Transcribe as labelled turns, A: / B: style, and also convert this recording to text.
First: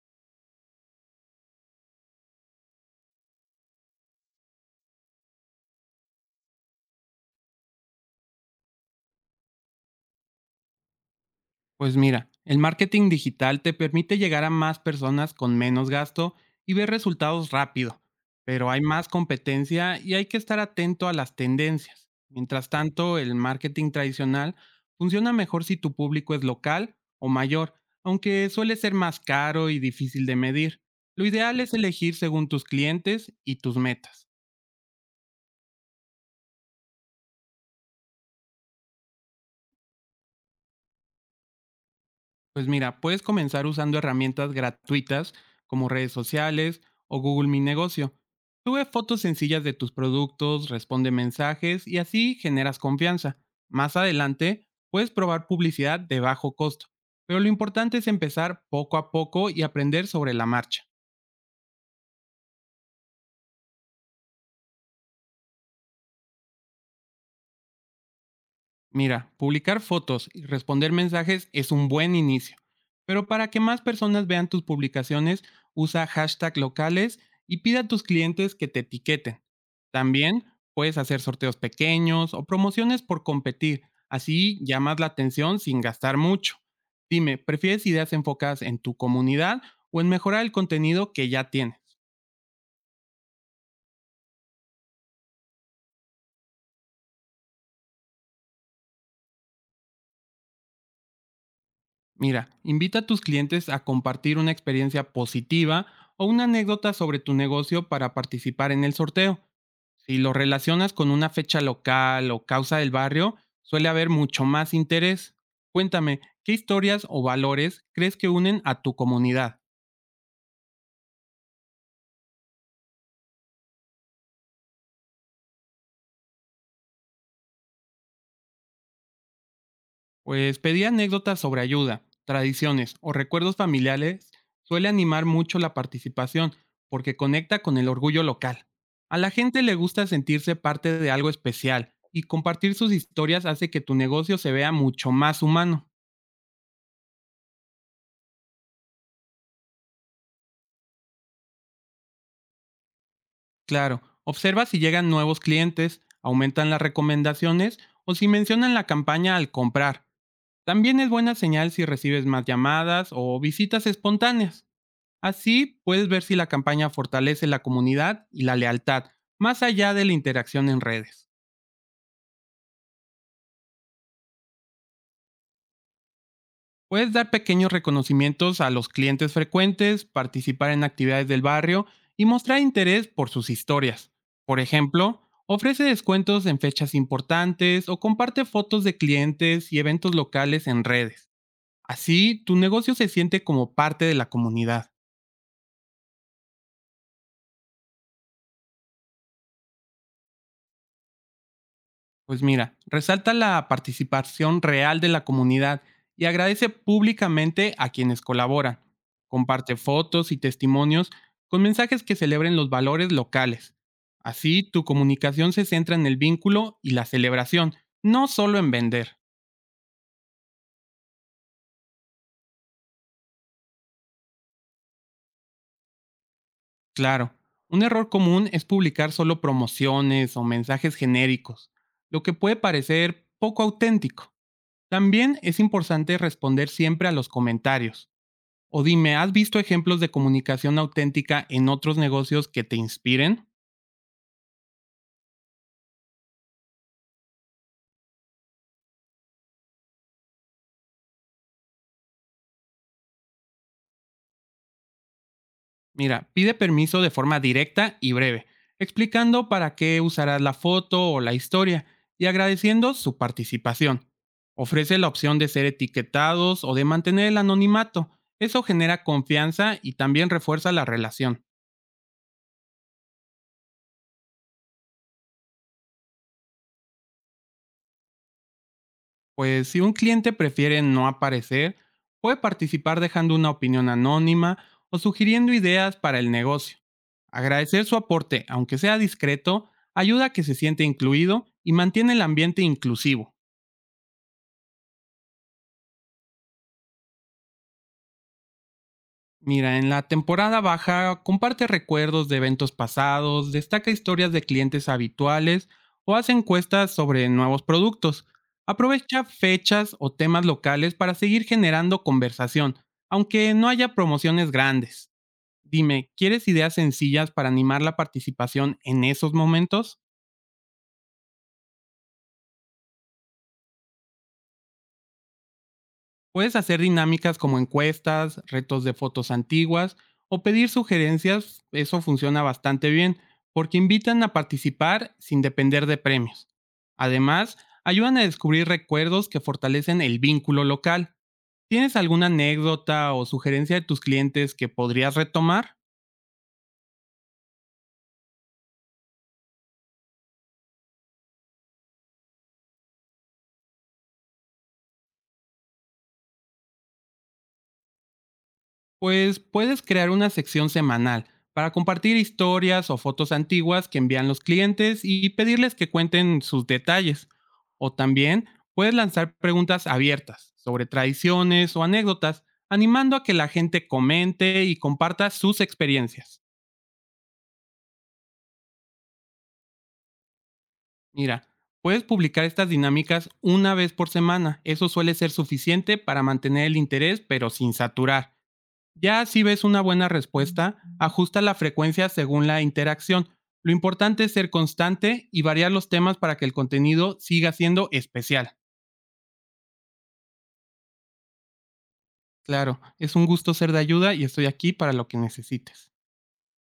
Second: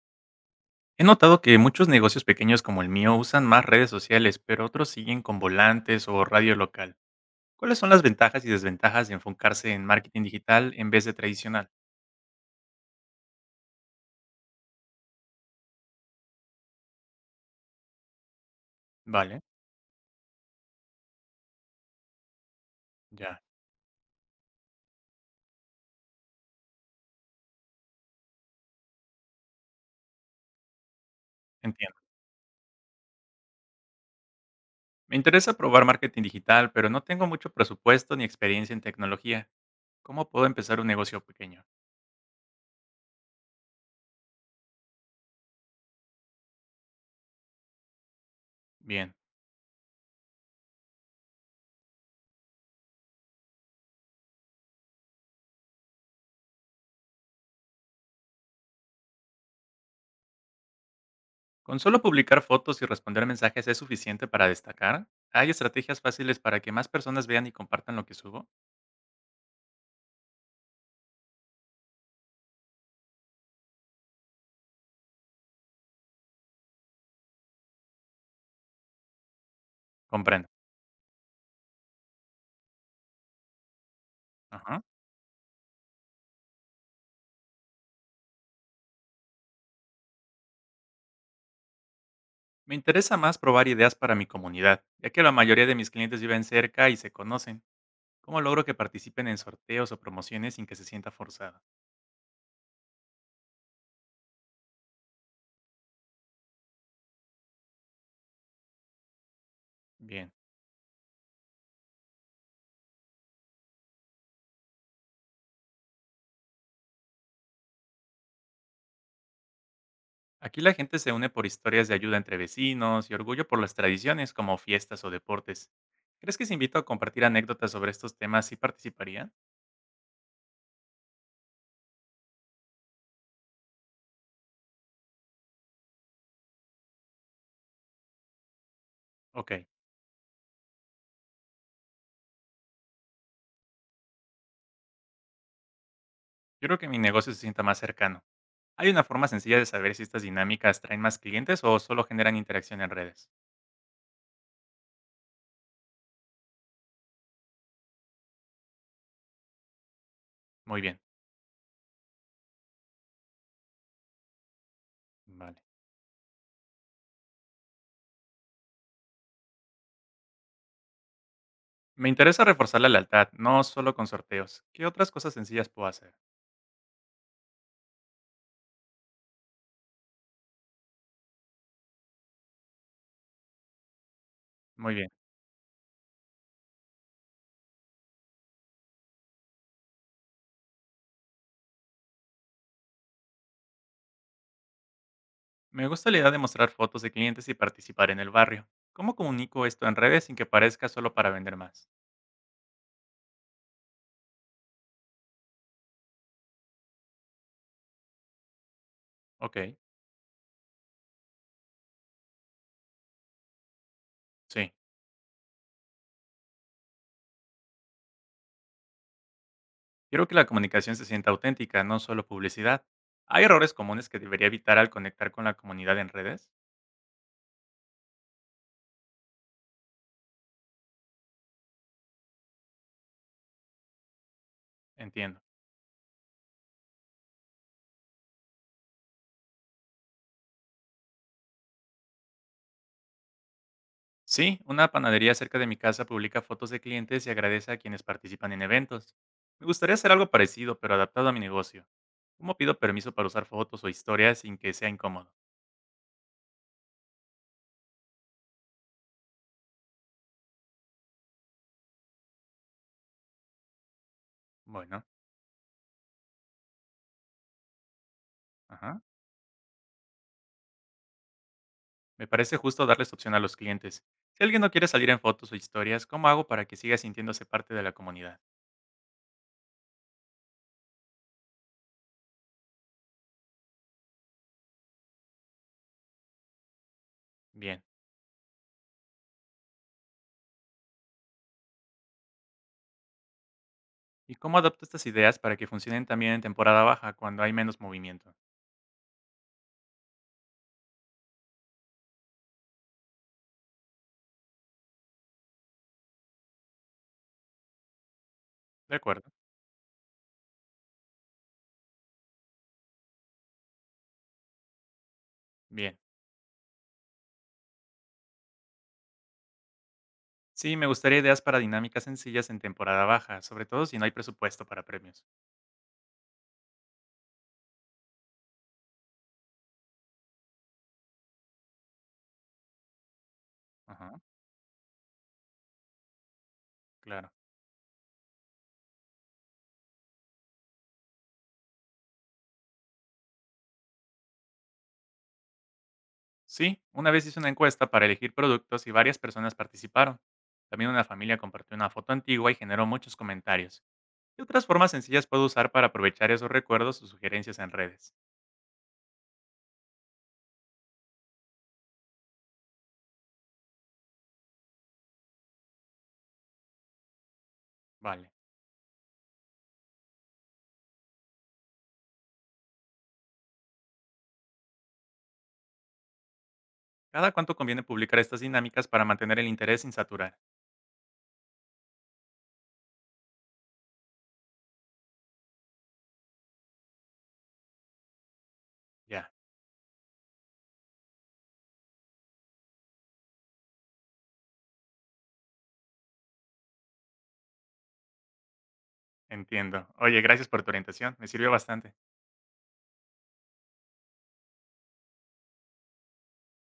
A: He notado que muchos negocios pequeños como el mío usan más redes sociales, pero otros siguen con volantes o radio local. ¿Cuáles son las ventajas y desventajas de enfocarse en marketing digital en vez de tradicional?
B: Pues mira, el marketing digital te permite llegar a más personas con menos gasto y ver resultados rápido, pero hay más
A: Vale,
B: competencia y hay que estar atento a las tendencias. Mientras tanto, el
A: ya,
B: marketing tradicional funciona mejor si tu público es local o mayor, aunque suele ser más caro y difícil de medir. Lo ideal es
A: entiendo.
B: elegir según tus clientes y tus metas.
A: Me interesa probar marketing digital, pero no tengo mucho presupuesto ni experiencia en tecnología. ¿Cómo puedo empezar un negocio pequeño?
B: Pues mira, puedes comenzar usando herramientas gratuitas como redes sociales o Google Mi Negocio. Sube
A: Bien,
B: fotos sencillas de tus productos, responde mensajes y así generas confianza. Más adelante, puedes probar publicidad de bajo costo, pero lo importante es empezar poco a poco y aprender sobre la marcha.
A: ¿con solo publicar fotos y responder mensajes es suficiente para destacar? ¿Hay estrategias fáciles para que más personas vean y compartan lo que subo?
B: Mira, publicar fotos y responder mensajes es un buen inicio, pero para que más personas vean tus publicaciones, usa hashtag locales y pide a tus clientes que te etiqueten. También
A: Comprendo.
B: puedes hacer sorteos pequeños o promociones por competir, así
A: Ajá.
B: llamas la atención sin gastar mucho. Dime, ¿prefieres ideas enfocadas en tu comunidad o en mejorar el contenido que ya tienes?
A: Me interesa más probar ideas para mi comunidad, ya que la mayoría de mis clientes viven cerca y se conocen. ¿Cómo logro que participen en sorteos o promociones sin que se sienta forzada?
B: Mira, invita a tus clientes a compartir una experiencia positiva o una anécdota sobre tu negocio para participar en el sorteo. Si
A: Bien.
B: lo relacionas con una fecha local o causa del barrio, suele haber mucho más interés. Cuéntame, ¿qué historias o valores crees que unen a tu comunidad?
A: Aquí la gente se une por historias de ayuda entre vecinos y orgullo por las tradiciones como fiestas o deportes. ¿Crees que si invito a compartir anécdotas sobre estos temas sí participarían?
B: Pues pedir anécdotas sobre ayuda, tradiciones o recuerdos familiares suele animar mucho la participación porque conecta con el orgullo local. A la
A: Ok,
B: gente
A: yo
B: le gusta sentirse parte de algo especial y compartir sus historias hace que tu negocio se vea mucho más humano.
A: creo que mi negocio se sienta más cercano. ¿Hay una forma sencilla de saber si estas dinámicas traen más clientes o solo generan interacción en redes?
B: Claro, observa si llegan nuevos clientes, aumentan las recomendaciones o si mencionan la campaña al comprar.
A: Muy bien,
B: También es buena señal si recibes más llamadas o visitas espontáneas.
A: vale.
B: Así puedes ver si la campaña fortalece la comunidad y la lealtad, más allá de la interacción en redes.
A: Me interesa reforzar la lealtad, no solo con sorteos. ¿Qué otras cosas sencillas puedo hacer?
B: Puedes dar pequeños reconocimientos a los clientes frecuentes, participar en actividades del barrio y mostrar interés por sus historias. Por
A: Muy bien.
B: ejemplo, ofrece descuentos en fechas importantes o comparte fotos de clientes y eventos locales en redes. Así, tu negocio se siente como parte de la comunidad.
A: Me gusta la idea de mostrar fotos de clientes y participar en el barrio. ¿Cómo comunico esto en redes sin que parezca solo para vender más?
B: Pues mira, resalta la participación real de la comunidad y agradece públicamente a quienes colaboran.
A: Ok,
B: Comparte fotos y testimonios con mensajes que celebren los valores locales. Así,
A: sí.
B: tu comunicación se centra en el vínculo y la celebración, no solo en vender.
A: Quiero que la comunicación se sienta auténtica, no solo publicidad. ¿Hay errores comunes que debería evitar al conectar con la comunidad en redes?
B: Claro, un error común es publicar solo promociones o mensajes genéricos, lo que puede parecer poco auténtico. También
A: Entiendo.
B: es importante responder siempre a los comentarios. O dime, ¿has visto ejemplos de comunicación auténtica en otros negocios que te inspiren?
A: Sí, una panadería cerca de mi casa publica fotos de clientes y agradece a quienes participan en eventos. Me gustaría hacer algo parecido, pero adaptado a mi negocio. ¿Cómo pido permiso para usar fotos o historias sin que sea incómodo?
B: Mira, pide permiso de forma directa y breve, explicando para qué usarás la foto o la historia y agradeciendo su participación. Ofrece
A: Bueno,
B: la opción de ser etiquetados o de mantener el anonimato. Eso
A: ajá.
B: genera confianza y también refuerza la relación.
A: Me parece justo darles opción a los clientes. Si alguien no quiere salir en fotos o historias, ¿cómo hago para que siga sintiéndose parte de la comunidad?
B: Pues si un cliente prefiere no aparecer, puede participar dejando una opinión anónima o sugiriendo ideas para el negocio.
A: Bien.
B: Agradecer su aporte, aunque sea discreto, ayuda a que se siente incluido y mantiene el ambiente inclusivo.
A: ¿Y cómo adapto estas ideas para que funcionen también en temporada baja, cuando hay menos movimiento?
B: Mira, en la temporada baja comparte recuerdos de eventos pasados, destaca historias de clientes habituales o hace encuestas sobre nuevos productos.
A: De
B: Aprovecha
A: acuerdo.
B: fechas o temas locales para seguir generando conversación, aunque no haya promociones grandes.
A: Bien.
B: Dime, ¿quieres ideas sencillas para animar la participación en esos momentos?
A: Sí, me gustaría ideas para dinámicas sencillas en temporada baja, sobre todo si no hay presupuesto para premios.
B: Puedes hacer dinámicas como encuestas, retos de fotos antiguas o pedir sugerencias, eso funciona bastante bien, porque
A: Ajá,
B: invitan a participar sin depender de premios.
A: claro.
B: Además, ayudan a descubrir recuerdos que fortalecen el vínculo local. ¿Tienes alguna anécdota o sugerencia de tus clientes que podrías retomar?
A: Sí, una vez hice una encuesta para elegir productos y varias personas participaron. También una familia compartió una foto antigua y generó muchos comentarios. ¿Qué otras formas sencillas puedo usar para aprovechar esos recuerdos o sugerencias en redes?
B: Pues puedes crear una sección semanal para compartir historias o fotos antiguas que envían los clientes y pedirles que cuenten sus detalles. O
A: Vale.
B: también puedes lanzar preguntas abiertas sobre tradiciones o anécdotas, animando a que la gente comente y comparta sus experiencias.
A: ¿Cada cuánto conviene publicar estas dinámicas para mantener el interés sin saturar?
B: Mira, puedes publicar estas dinámicas una vez por semana. Eso suele ser suficiente para mantener el interés, pero sin saturar. Ya
A: Ya,
B: si ves una buena respuesta, ajusta la frecuencia según la interacción. Lo importante es ser constante y variar los temas para que el contenido siga siendo especial.
A: entiendo. Oye, gracias por tu orientación. Me sirvió bastante.
B: Claro, es un gusto ser de ayuda y estoy aquí para lo que necesites.